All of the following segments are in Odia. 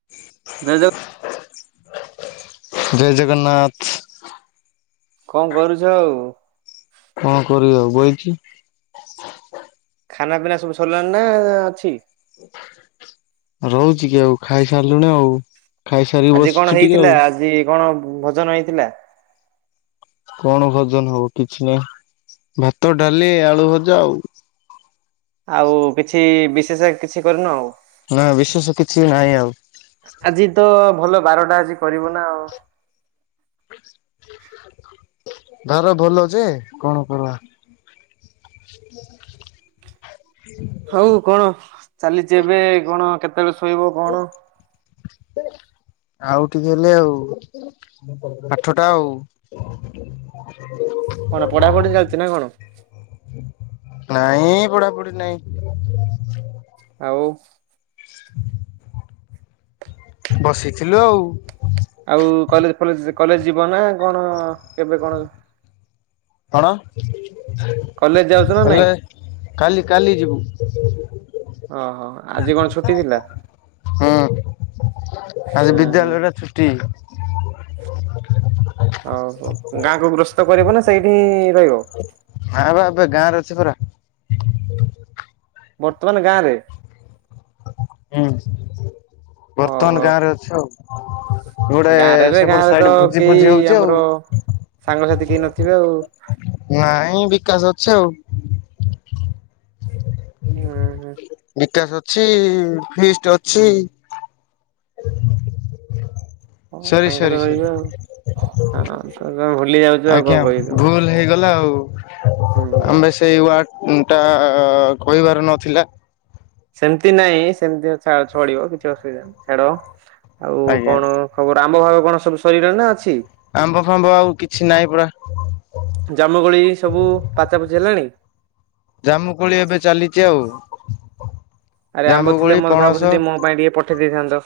[inaudible] ଜୟ ଜ ଜୟ ଜଗନ୍ନାଥ। କଣ କରୁଚ ଆଉ କଣ କରିବି ଆଉ ବଇଚି। ଖାନା ପିନା ସବୁ ସରିଲାଣି ନା ଅଛି? ରହୁଚି କି ଆଉ ଖାଇ ସାରିଲୁଣି ଆଉ। ଖାଇସାରିକି ଆଜି କଣ ବସିଛି ଟିକେ ହେଇଥିଲା ଆଉ ଆଜି କଣ ଭୋଜନ ହେଇଥିଲା? କଣ ଭୋଜନ ହବ କିଛି ନାହିଁ ଭାତ ଡାଲି ଆଳୁ ଭଜା ଆଉ। ଆଉ କିଛି ବିଶେଷ କିଛି କରିନ ଆଉ। ନା ବିଶେଷ କିଛି ନାହିଁ ଆଉ। ଆଜି ତ ଭଲ ବାରଟା ଅଛି କରିବ ନା ଆଉ। ଧର ଭଲ ଯେ କଣ କରବା। [inaudible] ହଉ କଣ ଚାଲିଚି ଏବେ କଣ କେତେବେଳେ ଶୋଇବ କଣ। ଆଉ ଟିକେ ହେଲେ ଆଉ। ଆଠଟା ଆଉ କଣ ପଢାପଢି ଚାଲିଚି ନା କଣ? ନାଇଁ ପଢାପଢି ନାଇଁ [inaudible] ଆଉ [inaudible] ବସିଥିଲୁ ଆଉ ଆଉ କଲେଜ ଫଲେଜ କଲେଜ ଯିବ ନା କଣ କେବେ କଣ କଣ କଲେଜ ଯାଉଛ ନା ନାଇଁ? କଲେ କାଲି କାଲି ଯିବୁ। ଅହ ଆଜି କଣ ଛୁଟି ଥିଲା? ହୁଁ ଆଜି ହୁଁ ହୁଁ ବିଦ୍ୟାଳୟରା ଛୁଟି। [inaudible] ଅହୋ ଗାଁକୁ ଗ୍ରସ୍ତ କରିବ ନା ସେଇଠିଁ ରହିବ। ନାଇଁ ବା ଏବେ ଗାଁରେ ଅଛି ପରା। ବର୍ତ୍ତମାନ ଗାଁ ରେ ହୁଁ ବର୍ତ୍ତମାନ ଓହୋ ଗାଁରେ ଅଛି ଆଉ। ଗୋଟେ ଗାଁରେ ରେ ସେପଟେ ଗାଁରେ ତ ସାଇରେ ଭୋଜି କେହି ଫୋଜି ହଉଛି ଆମର ଆଉ। ସାଙ୍ଗସାଥି କେହି ନଥିବେ ଆଉ। ନାଇଁ ବିକାଶ ଅଛି ଆଉ। ଉହୁଁ। ବିକାଶ ଅଛି, ଫିଷ୍ଟ ଅଛି। ହଁ ସରି, ତାଙ୍କେ ତ ସରି, ରହିବେ ଆଉ। ସରି। ହଁ ତମେ ଭୁଲି ଯାଉଛ ଆଉ କଣ ଆଜ୍ଞା କହିବି ତମକୁ ଭୁଲ ହେଇଗଲା ଆଉ ହୁଁ। ଆମେ ସେଇ ୱାର୍ଡ ଟା କହିବାର ନଥିଲା। ସେମିତି ନାଇଁ ସେମିତି ଚଳିବ କିଛି ଅସୁବିଧା ନାହିଁ ଛାଡ ଆଉ ଆଜ୍ଞା। କଣ ହୋଉ ରାମ ଭାଗ କଣ ସବୁ ସରିଲାଣି ନା ଅଛି? ଆମ୍ବ ଫାମ୍ବ ଆଉ କିଛି ନାହିଁ ପୁରା। ଜାମୁକୋଳି ସବୁ ପାଚା ପଚି ହେଲାଣି? ଜାମୁକୋଳି ଏବେ ଚାଲିଛି ଆଉ। ଆରେ ଆମ୍ବ ଥିଲେ ଜାମୁକୋଳି ମୁଁ ପଣସ ଭାବୁଥିଲି ମୋ ପାଇଁ ଟିକେ ପଠେଇ ଦେଇଥାନ୍ତ।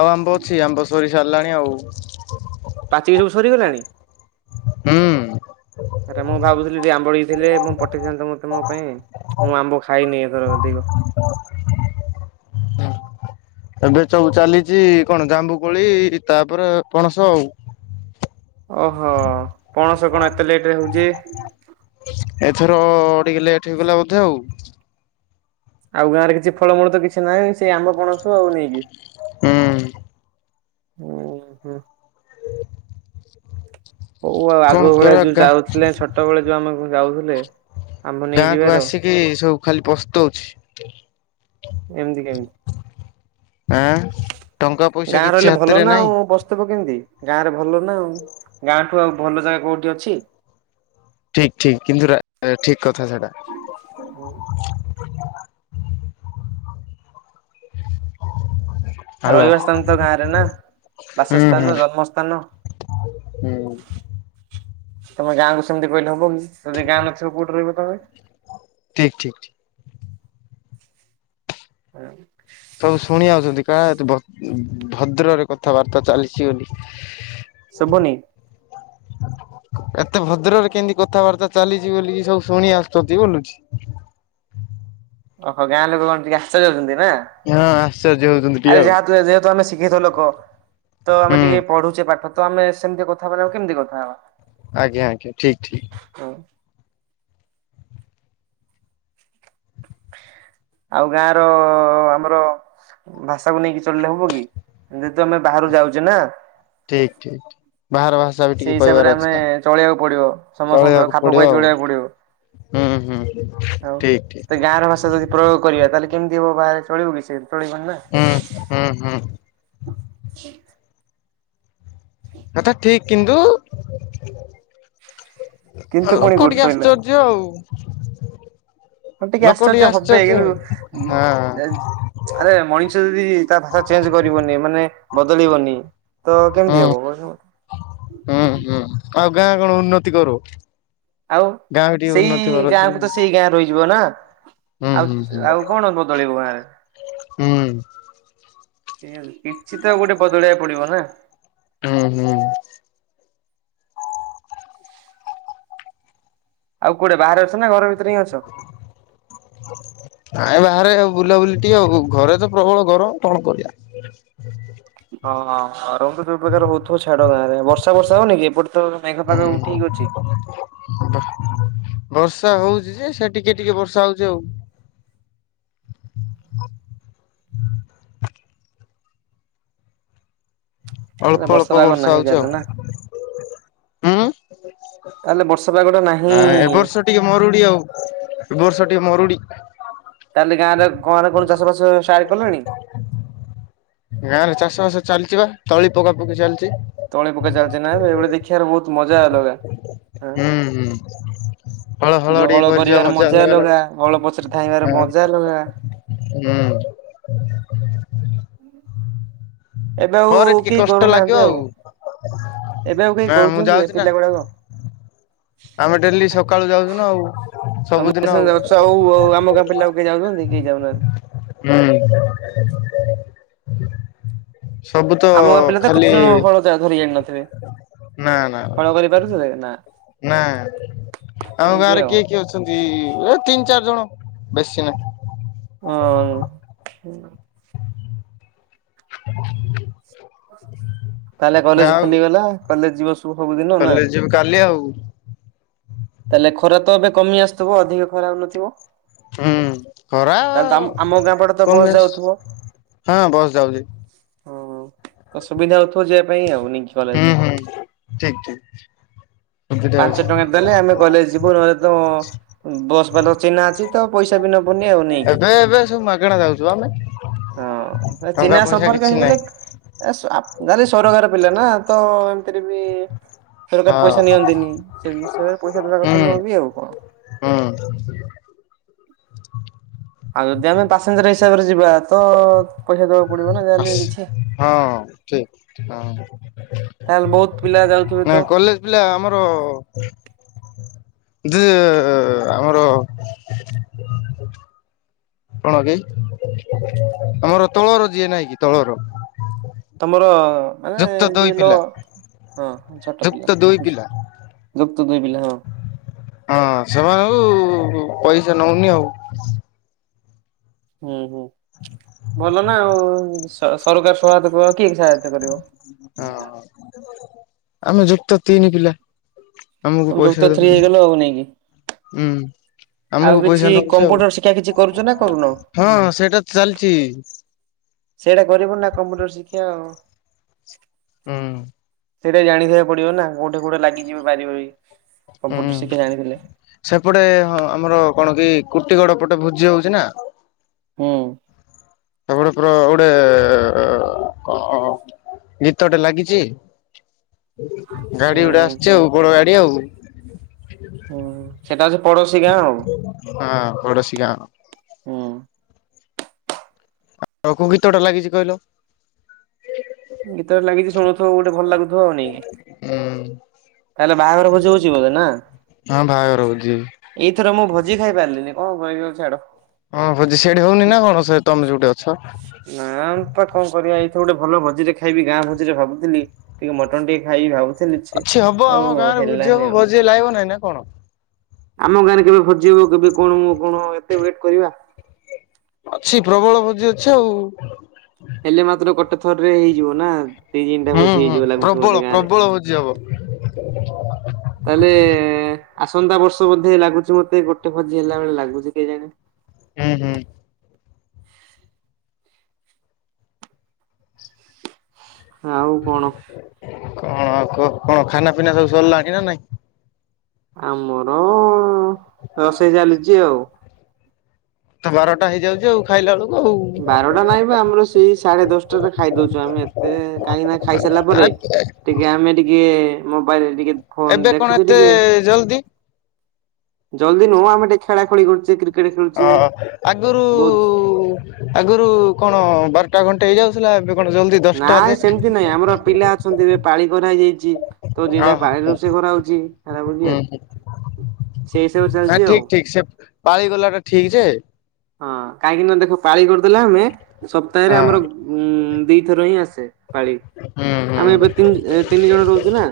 ଆଉ ଆମ୍ବ ଅଛି ଆମ୍ବ ସରି ସାରିଲାଣି ଆଉ। ପାଚିକି ସବୁ ସରିଗଲାଣି। ହୁଁ। ଆରେ ମୁଁ ଭାବୁଥିଲି ଟିକେ ଆମ୍ବ ଟିକେ ଥିଲେ ମୁଁ ପଠେଇଥାନ୍ତି ତମେ ତ ମୋ ପାଇଁ। ମୁଁ ଆମ୍ବ ଖାଇନି ଏଥର ଅଧିକ। ଏବେ ସବୁ ଚାଲିଛି କଣ ଜାମୁକୋଳି ତାପରେ ପଣସ ଆଉ। ଓହୋ ପଣସ କଣ ଏତେ ଲେଟରେ ହଉଛି। ଏଥର ଟିକେ ଲେଟ ହେଇଗଲା ବୋଧେ ଆଉ। ଆଉ ଗାଁରେ କିଛି ଫଳମୂଳ ତ କିଛି ନାହିଁ, ସେଇ ଆମ୍ବ ପଣସ ଆଉ ନେଇକି। ହୁଁ। ଉହୁଁ। ହଉ ଆଉ କଣ ଆଗ ଭଳିଆ କରିବା ଯୋଉ ଗାଁ ଯାଉଥିଲେ ଛୋଟବେଳେ ଯୋଉ ଆମେ ଯାଉଥିଲେ। ଆମ୍ବ ଗାଁକୁ ନେଇଯିବାର ଆସିକି ସବୁ ଖାଲି ପସ୍ତୋଉଚି। ଏମିତି କେମିତି ଆଁ। ଟଙ୍କା ପଇସା ଗାଁ କିଛି ରହିଲେ ଭଲ ହାତରେ ନା ନାହିଁ ଆଉ ପସ୍ତେଇବ କେମିତି। ଗାଁ ରେ ଭଲ ନା ଆଉ ଗାଁଠୁ ଆଉ ଭଲ ଜାଗା କୋଉଠି ଅଛି? ଠିକ ଠୀକ କିନ୍ତୁ ରା ଠିକ କଥା ସେଟା। [inaudible] ହ୍ୟାଲୋ ରହିବା ସ୍ଥାନ ତ ଗାଁରେ ନା ହୁଁ ହୁଁ ବାସସ୍ଥାନ, ଜନ୍ମସ୍ଥାନ। ହୁଁ। ତମେ ଗାଁକୁ ସେମିତି କହିଲେ ହବି କି ଯଦି ଗାଁ ନଥିବ କୋଉଠି ରହିବ ତମେ? ଠିକ୍, ଠିକ୍, ଠିକ୍। [inaudible] ସବୁ ଶୁଣି ଆଉଛନ୍ତି କା ଭଦ୍ରରେ କଥାବାର୍ତ୍ତା ଚାଲିଛି ଏଠି। ସୁବୁନି। ଏତେ ଭଦ୍ରରେ କେମତି କଥାବାର୍ତ୍ତା ଚାଲିଛି ବୋଲିି ସବୁ ଶୁଣି ଆସୁଛତି ବୋଲୁଛି। ଓହୋ ଗାଁ ଲୋକ ମାନେ ଟିକେ ଆଶ୍ଚଯ୍ୟ ହେଇଯାଉଛନ୍ତି ନା? ହଁ ଆଶ୍ଚର୍ଯ୍ୟ ହଉଛନ୍ତି ଟିକେ ଆରେ ଆଉ ଯାହାତୁ ଯେହେତୁ ଆମେ ଶିଖିତ ଲୋକ ତ ଆମେ ହୁଁ ଟିକେ ପଢୁଛେ ପାଠ ତ ଆମେ ସେମିତି କଥା ହବନି ଆଉ କେମିତି କଥା ହେବା। ଆଜ୍ଞା, ଆଜ୍ଞା ଠିକ, ଠିକ। ହଁ। ଆଉ ଗାଁର ଆମର ଭାଷାକୁ ନେଇକି ଚଳିଲେ ହବ କି? ଯେହେତୁ ଆମେ ବାହାରରୁ ଯାଉଛେ ନା ଠିକ, ଠିକ, ଠିକ ବାହାର ଭା ଷା ବି ଟିକେ ସେଇ ହିସାବରେ କହିବାର ଅଛି ଆମେ ନା ଚଳିବାକୁ ପଡିବ ସମସ୍ତଙ୍କ ସହ ଚଳେଇବାକୁ ଖାପ ଖୁଆଇ ପଡିବ ଆଉ। ଚଳିବାକୁ ପଡିବ ହୁଁ, ହୁଁ ଆଉ ଠିକ, ତ ଗାଁର ଭାଷା ଠିକ। ଯଦି ପ୍ରୟୋଗ କରିବା, ତାହେଲେ କେମିତି ହବ ବାହାରେ ଚଳିବ କି ସେ? ଚଳିବନି ନା। ହୁଁ ହୁଁ ହୁଁ। ଏଥା ଠିକ। କିନ୍ତୁ କିନ୍ତୁ ପୁଣି ଲୋକ ଗୁଡ୍ ଟିକେ ଫ୍ରେଣ୍ଡ ଆଶ୍ଚର୍ଯ୍ୟ ଆଉ। ହ ଟିକେ ଆଶ୍ଚର୍ଯ୍ୟ ହବେ। କିନ୍ତୁ ଉଁ ହଁ ଜ ଆରେ ମଣିଷ ଯଦି ତା ଭାଷା ଚେଞ୍ଜ କରିବନି ମାନେ ବଦଳିବନି ତ କେମିତି ହୁଁ। ହବ କହୁ? ହୁଁ ହୁଁ ଆଉ ଗାଁ କଣ ଉନ୍ନତି କରୁ। ଆଉ ଗାଁ ଟିକେ ଉନ୍ନତି ସେଇ କର। ଗାଁ କୁ ତ ହୁଁ ସେଇ ଗାଁ ରହିଯିବ ନା। ଆଉ ହୁଁ ହୁଁ ଆଉ କଣ ବଦଳିବ ଗାଁରେ। ହୁଁ କିଛି ତ ଆଉ ଗୋଟେ ବଦଳେବାକୁ ପଡିବ ନା। ଉଁ ହୁଁ। ଆଉ କୁଆଡେ ବାହାରେ ଅଛ ନା ଘର ଭିତରେ ହିଁ ଅଛ? ନାଇଁ ବାହାରେ ଆଉ ବୁଲାବୁଲି ଟିକେ ଆଉ। ଘରେ ତ ପ୍ରବଳ ଗରମ୍ କଣ କରିବା। ହଁ ଗରମ୍ ତ ଯୋଉ ପ୍ରକାର ହଉଥିବ ଛାଡ ଗାଁରେ। ବର୍ଷା ଫର୍ଷା ହଉନି କି? ଏପଟେ ତ ମେଘ ପାଗ ଉଠେଇକି ହୁଁ ଅଛି। ବର୍ଷା ହଉଚି ଯେ ସେ ଟିକେ ଟିକେ ବର୍ଷା ହଉଚି ଆଉ। ତାହେଲେ ଅଳ୍ପ ଅଳ୍ପ ପାଗ ବର୍ଷା ନାହିଁ ହଉଚି ତାହେଲେ ନା ଆଉ। ଉଁ ତାହେଲେ ବର୍ଷା ପାଗଟା ନାହିଁ ନାଇଁ ଏ ବର୍ଷ ଟିକେ ମରୁଡି ଆଉ, ଏ ବର୍ଷ ଟିକେ ମରୁଡି। ତାହେଲେ ଗାଁରେ [unintelligible] ଚାଷବାସ ଷ୍ଟାର୍ଟ କଲେଣି? ଗାଁ ରେ ଚାଷ ବାସ ଚାଲିଚି ବା। ତଳି ପକାପକି ଚାଲିଚି। ତଳି ପକା ଚାଲିଚି ନା। ଏବେ ଏଭଳି ଦେଖିବାର ବହୁତ୍ ମଜା ଅଲଗା। ହୁଁ ହୁଁ। ଯୋଉ ହଳ କରିବାର ମଜା ଅଲଗା। ହଳ ପଛରେ ଧାଇଁବାର ଆଉ ମଜା ଲଲଗା। ହୁଁ। ଏବେ ଆଉ ପରେ ଟିକେ କେହି କଷ୍ଟ ଲାଗିବ କରୁନାହାନ୍ତି ଆଉ। ଏବେ ଆଉ କେହି ନା ମୁଁ କରୁଛନ୍ତି ଯାଉଛି ଏ ନା ପିଲା ଗୁଡାକ। ଆମେ ଡେଲି ସକାଳୁ ଯାଉଚୁ ନା ଆଉ। ତମେ ସି ଯାଉଚ ଆଉ ଆଉ ଆମ ଗାଁ ପିଲା ଆଉ କେହି ଯାଉଛନ୍ତି, କେହି ଯାଉନାହାନ୍ତି। ହୁଁ। ସବୁ ତ ଖାଲି ଦାଆ ଧରି ଜାଣି ନଥିବେ। ନା ନା ହଳ କରିପାରୁଥିଲେ ନା। ନା ଆମ ଗାଁ ସେମିତି ରେ ଆଉ ହଁ। କିଏ କିଏ ଅଛନ୍ତି? ଏ ତିନି ଚାରି ଜଣ ବେଶୀ ନାହିଁ। [unintelligible] ତାହେଲେ କଲେଜ୍ ଆଉ ଖୋଲିଗଲା। କଲେଜ ଯିବ ଶୁ ସବୁ ସବୁଦିନ ନା? କଲେଜ ଯିବି କାଲି ଆଉ ତାହେଲେ ଖରା ତ ଏବେ କମି ଆସୁଥିବ ଅଧିକ ଖରା ହଉନଥିବ? ହୁଁ ଖରା ତାହେଲେ ଆମ ଆମ ଗାଁ ପଟେ ତ ବସ୍ [unintelligible] ଯାଉଥିବ ହଁ ବସ୍ ଯାଉଚି। ହଁ। ତ ସୁବିଧା ହଉଥିବ ଯିବା ପାଇଁ ଆଉ ନା କି? ହୁଁ ହୁଁ ଠିକ୍ ଠିକ୍। ପାଞ୍ଚ ଟଙ୍କା ଦେଲେ ଆମେ କଲେଜ୍ ଯିବୁ ନହେଲେ ତ ବସ୍ ବାଲା ଚିହ୍ନା ଅଛି। ତ ପଇସା ବି ନବନି ଆଉ ନେଇକି। ଏବେ ଏବେ ସବୁ ମାଗଣା ଯାଉଛୁ ଆମେ ହଁ ଏ ଟଙ୍କା ଚିହ୍ନା ପଇସା ସମ୍ପର୍କ କିଛି ହେଇଗଲେ ନାହିଁ। [unintelligible] ଯାହେଲେ ସରକାର ପିଲା ନା ତ ଏମିତିରେ ବି ସରକାର ହଁ ପଇସା ନିଅ ନ୍ତିନି। ସେମାନେ ପଇସା ଦେବା କଥା ହୁଁ ନୁହଁ ବି ଆଉ କଣ। ହୁଁ। ଆଉ ଯଦି ଆମେ ପାସେଞ୍ଜର ହିସାବରେ ଯିବା ତ, ପଇସା ଦବାକୁ ପଡିବ ନା ଯାହାହେଲେ କିଛି। ହଁ ଠିକ୍ ହଁ। ତାହେଲେ ବହୁତ୍ ପିଲା ଯାଉଥିବେ ନା ତ? କଲେଜ ପିଲା ଆମର [unintelligible] ଆମର କଣ କି ଆମର ତଳର ଯିଏ ନାଇଁ କି ତଳର। ତମର ଯୁକ୍ତ ମାନେ ଦୁଇ ଯିଏ ଲ ପିଲା ହଁ ଛୋଟ ଯୁକ୍ତ ପିଲା। ଦୁଇ ପିଲା ଯୁକ୍ତ ଦୁଇ ପିଲା ହଁ। ହଁ ସେମାନଙ୍କୁ ପଇସା ନଉନି ଆଉ। ହୁଁ ହୁଁ ଭଲ ନା ଆଉ। ସ ସରକାର ସହାୟତା କରିବ କିଏ ସହାୟତା କରିବ। ହଁ। ଆମେ ଯୁକ୍ତ ତିନି ପିଲା। ଆମୁକୁ ତମେ ଯୁକ୍ତ ପଇସା ଥ୍ରୀ ଦେଉନାହାନ୍ତି ହେଇଗଲ ଆଉ ନେଇକି ହୁଁ। ଆଉ ଆମକୁ ପଇସା କିଛି ନଉଛି ଆଉ କମ୍ପୁଟର ଶିକ୍ଷା କିଛି କରୁଛ ନା କରୁନ। ହଁ ସେଇଟା ଚାଲଚି। ସେଇଟା କରିବୁ ନା କମ୍ପ୍ୟୁଟର ଶିକ୍ଷା ଆଉ। ହୁଁ। ସେଇଟା ଜାଣିଥିବାକୁ ପଡିବ ନା କୋଉଟି କୋଉଟା ଲାଗିଯିବ ପାରିବକି। ହୁଁ। ସେପଟେ ହଁ ଆମର କଣ କି କୁରତି ଗଡ ପଟେ ଭୋଜି ହଉଛି ନା। ହୁଁ। ସେପଟେ ପୁରା ଗୋଟେ କ ଅ ଅ ଗୀତଟେ ଲାଗିଚି। ହୁଁ ଗାଡି ଗୁଡା ଆସିଛି ହୁଁ ଆଉ ବଡ ଗାଡି ଆଉ। ହୁଁ ସେଟା ହଉଛି ପଡୋଶୀ ଗାଁ ଆଉ ହଁ ପଡୋଶୀ ଗାଁ। ହୁଁ। ଆଉ କୋଉ ଗୀତ ଟା ଲାଗିଛି କହିଲ। ଗୀତଟା ଲାଗିଛି ଶୁଣୁଥିବ ଗୋଟେ ଭଲ ଲାଗୁଥିବ ଅ ନାଇଁକି। ତାହେଲେ ବାହାଘର ଭୋଜି ହଉଛି ବୋଧେ ନା। ହଁ ବାହାଘର ଭୋଜି। ଏଇଥର ମୁଁ ଭୋଜି ଖାଇ ପାରିଲିନି କଣ କହିବି ଆଉ ଛାଡ। ହଁ ଭୋଜି ସେଇଠି ହଉନି ନା କଣ ସେ ତମେ ଯୋଉଠି ଅଛ। ନା ପା କଣ କରିଆ ଏଇଥର ଗୋଟେ ଭଲ ଭୋଜିଟେ ଖାଇବି ଗାଁ ଭୋଜିଟେ ଭାବୁଥିଲି। ଟିକେ ମଟନ୍ ଟିକେ ଖାଇବି ଭାବୁ ଥିଲି ଛେ ଅଛି ହବ ଆମ ଓହୋ ଗାଁରେ ଭୋଜି ହବ ହେଲାନି ଆଉ। ଭୋଜି ଲାଗିବ ନାଇଁ ନା କଣ? ଆମ ଗାଁରେ କେବେ ଭୋଜିହବ କେବେ କଣ ମୁଁ କଣ ଏତେ ୱେଟ୍ କରିବା। ଅଛି ପ୍ରବଳ ଭୋଜି ଅଛି ଆଉ। ହେଲେ ମାତ୍ର ଗୋଟେ ଥରରେ ହେଇଯିବ ନାଁ। ହୁଁ ହୁଁ ପ୍ରବଳ ପ୍ରବଳ ଭୋଜି ହବ। ତାହେଲେ ଏ ଆସନ୍ତା ବର୍ଷ ବୋଧେ ଲାଗୁଛି ମତେ ଗୋଟେ ଭୋଜି ହେଲା ଭଳି ଲାଗୁଛି କେଜାଣେ। ହୁଁ ହୁଁ। ଆଉ କଣ। କଣ ଆଉ କ କଣ ଖାନା ପିନା ସବୁ ସରିଲାଣି ନା ନାଇଁ। ଆମର ରଷେଇ ଚାଲିଛି ଆଉ। ତ ବାରଟା ହେଇଯାଉଛି ଆଉ। ଖାଇଲା ବେଳକୁ ଆଉ। ବାରଟା ନାହିଁ ବା ଆମର ସେଇ ସାଢେ ଦଶଟାରେ ଖାଇ ଦଉଛୁ ଆମେ ଏତେ କାହିଁନା ଖାଇ ସାରିଲା ପରେ [inaudible] ଟିକେ ଆମେ ଟିକେ ମୋବାଇଲ ଟିକେ ଫୋନ ଏବେ କଣ ଦେଖୁଛୁ ଟିକେ। ଏତେ ଜଲ୍ଦି ଜଲ୍ଦି ନୁହଁ ଆମେ ଟିକେ ଖେଳାଖେଳି କରୁଛେ କ୍ରିକେ ଅ ଆଗୁରୁ ଆଗୁରୁ କଣ ବାରଟା ଘଣ୍ଟେ ହେଇଯାଉଥିଲା ଏବେ କଣ ଜଲଦି ଦଶଟା ନାଇଁ ଅଧେ ସେମିତି ନାଇଁ ଆମର ପିଲା ଅଛନ୍ତି ଏବେ ପାଳି କରା ହେଇଯାଇଛି। ତ ଯିଏ ହଁ ଯାହା ହଁ ପାଳି ହଁ ରୋଷେଇ କରାହଉଛି ହେରା ବୁଝି ସେଇ ହିସାବରେ ଚାଲିଛି ନାଁ ଆଉ। ଠିକ ଠିକ ସେ ପାଳିଗଲାଟା ଠିକ ଯେ ହଁ କାହିଁକି ନା ଦେଖ ପାଳି କରିଦେଲେ ଆମେ ସପ୍ତାହରେ ଆମର ହଁ ଉଁ ଦିଥର ହିଁ ଆସେ। ପାଳି ହୁଁ ହୁଁ ଆମେ ଏବେ ତିନି ତିନି ଜଣ ରହୁଛୁ ନା।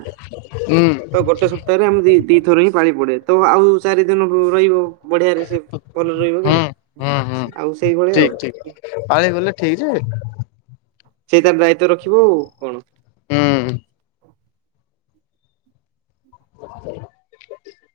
ହୁଁ ତ ଗୋଟେ ସପ୍ତାହରେ ଆମେ ଦି ଦିଥର ହିଁ ପାଳି ପଡେ ତ ଆଉ ଚାରି ଦିନ ବୁ ରହିବ। ବଢିଆରେ ସେ ଭଲ ରହିବ କି ହୁଁ ନାଇଁ। ହୁଁ ହୁଁ ଆଉ ସେଇଭଳିଆ ଆଉ। ଠିକ ଠିକ ପାଳି କଲେ ଠିକ ଯେ ସେଇ ତା ଦାୟିତ୍ଵ ରଖିବୁ କଣ। ହୁଁ। [inaudible]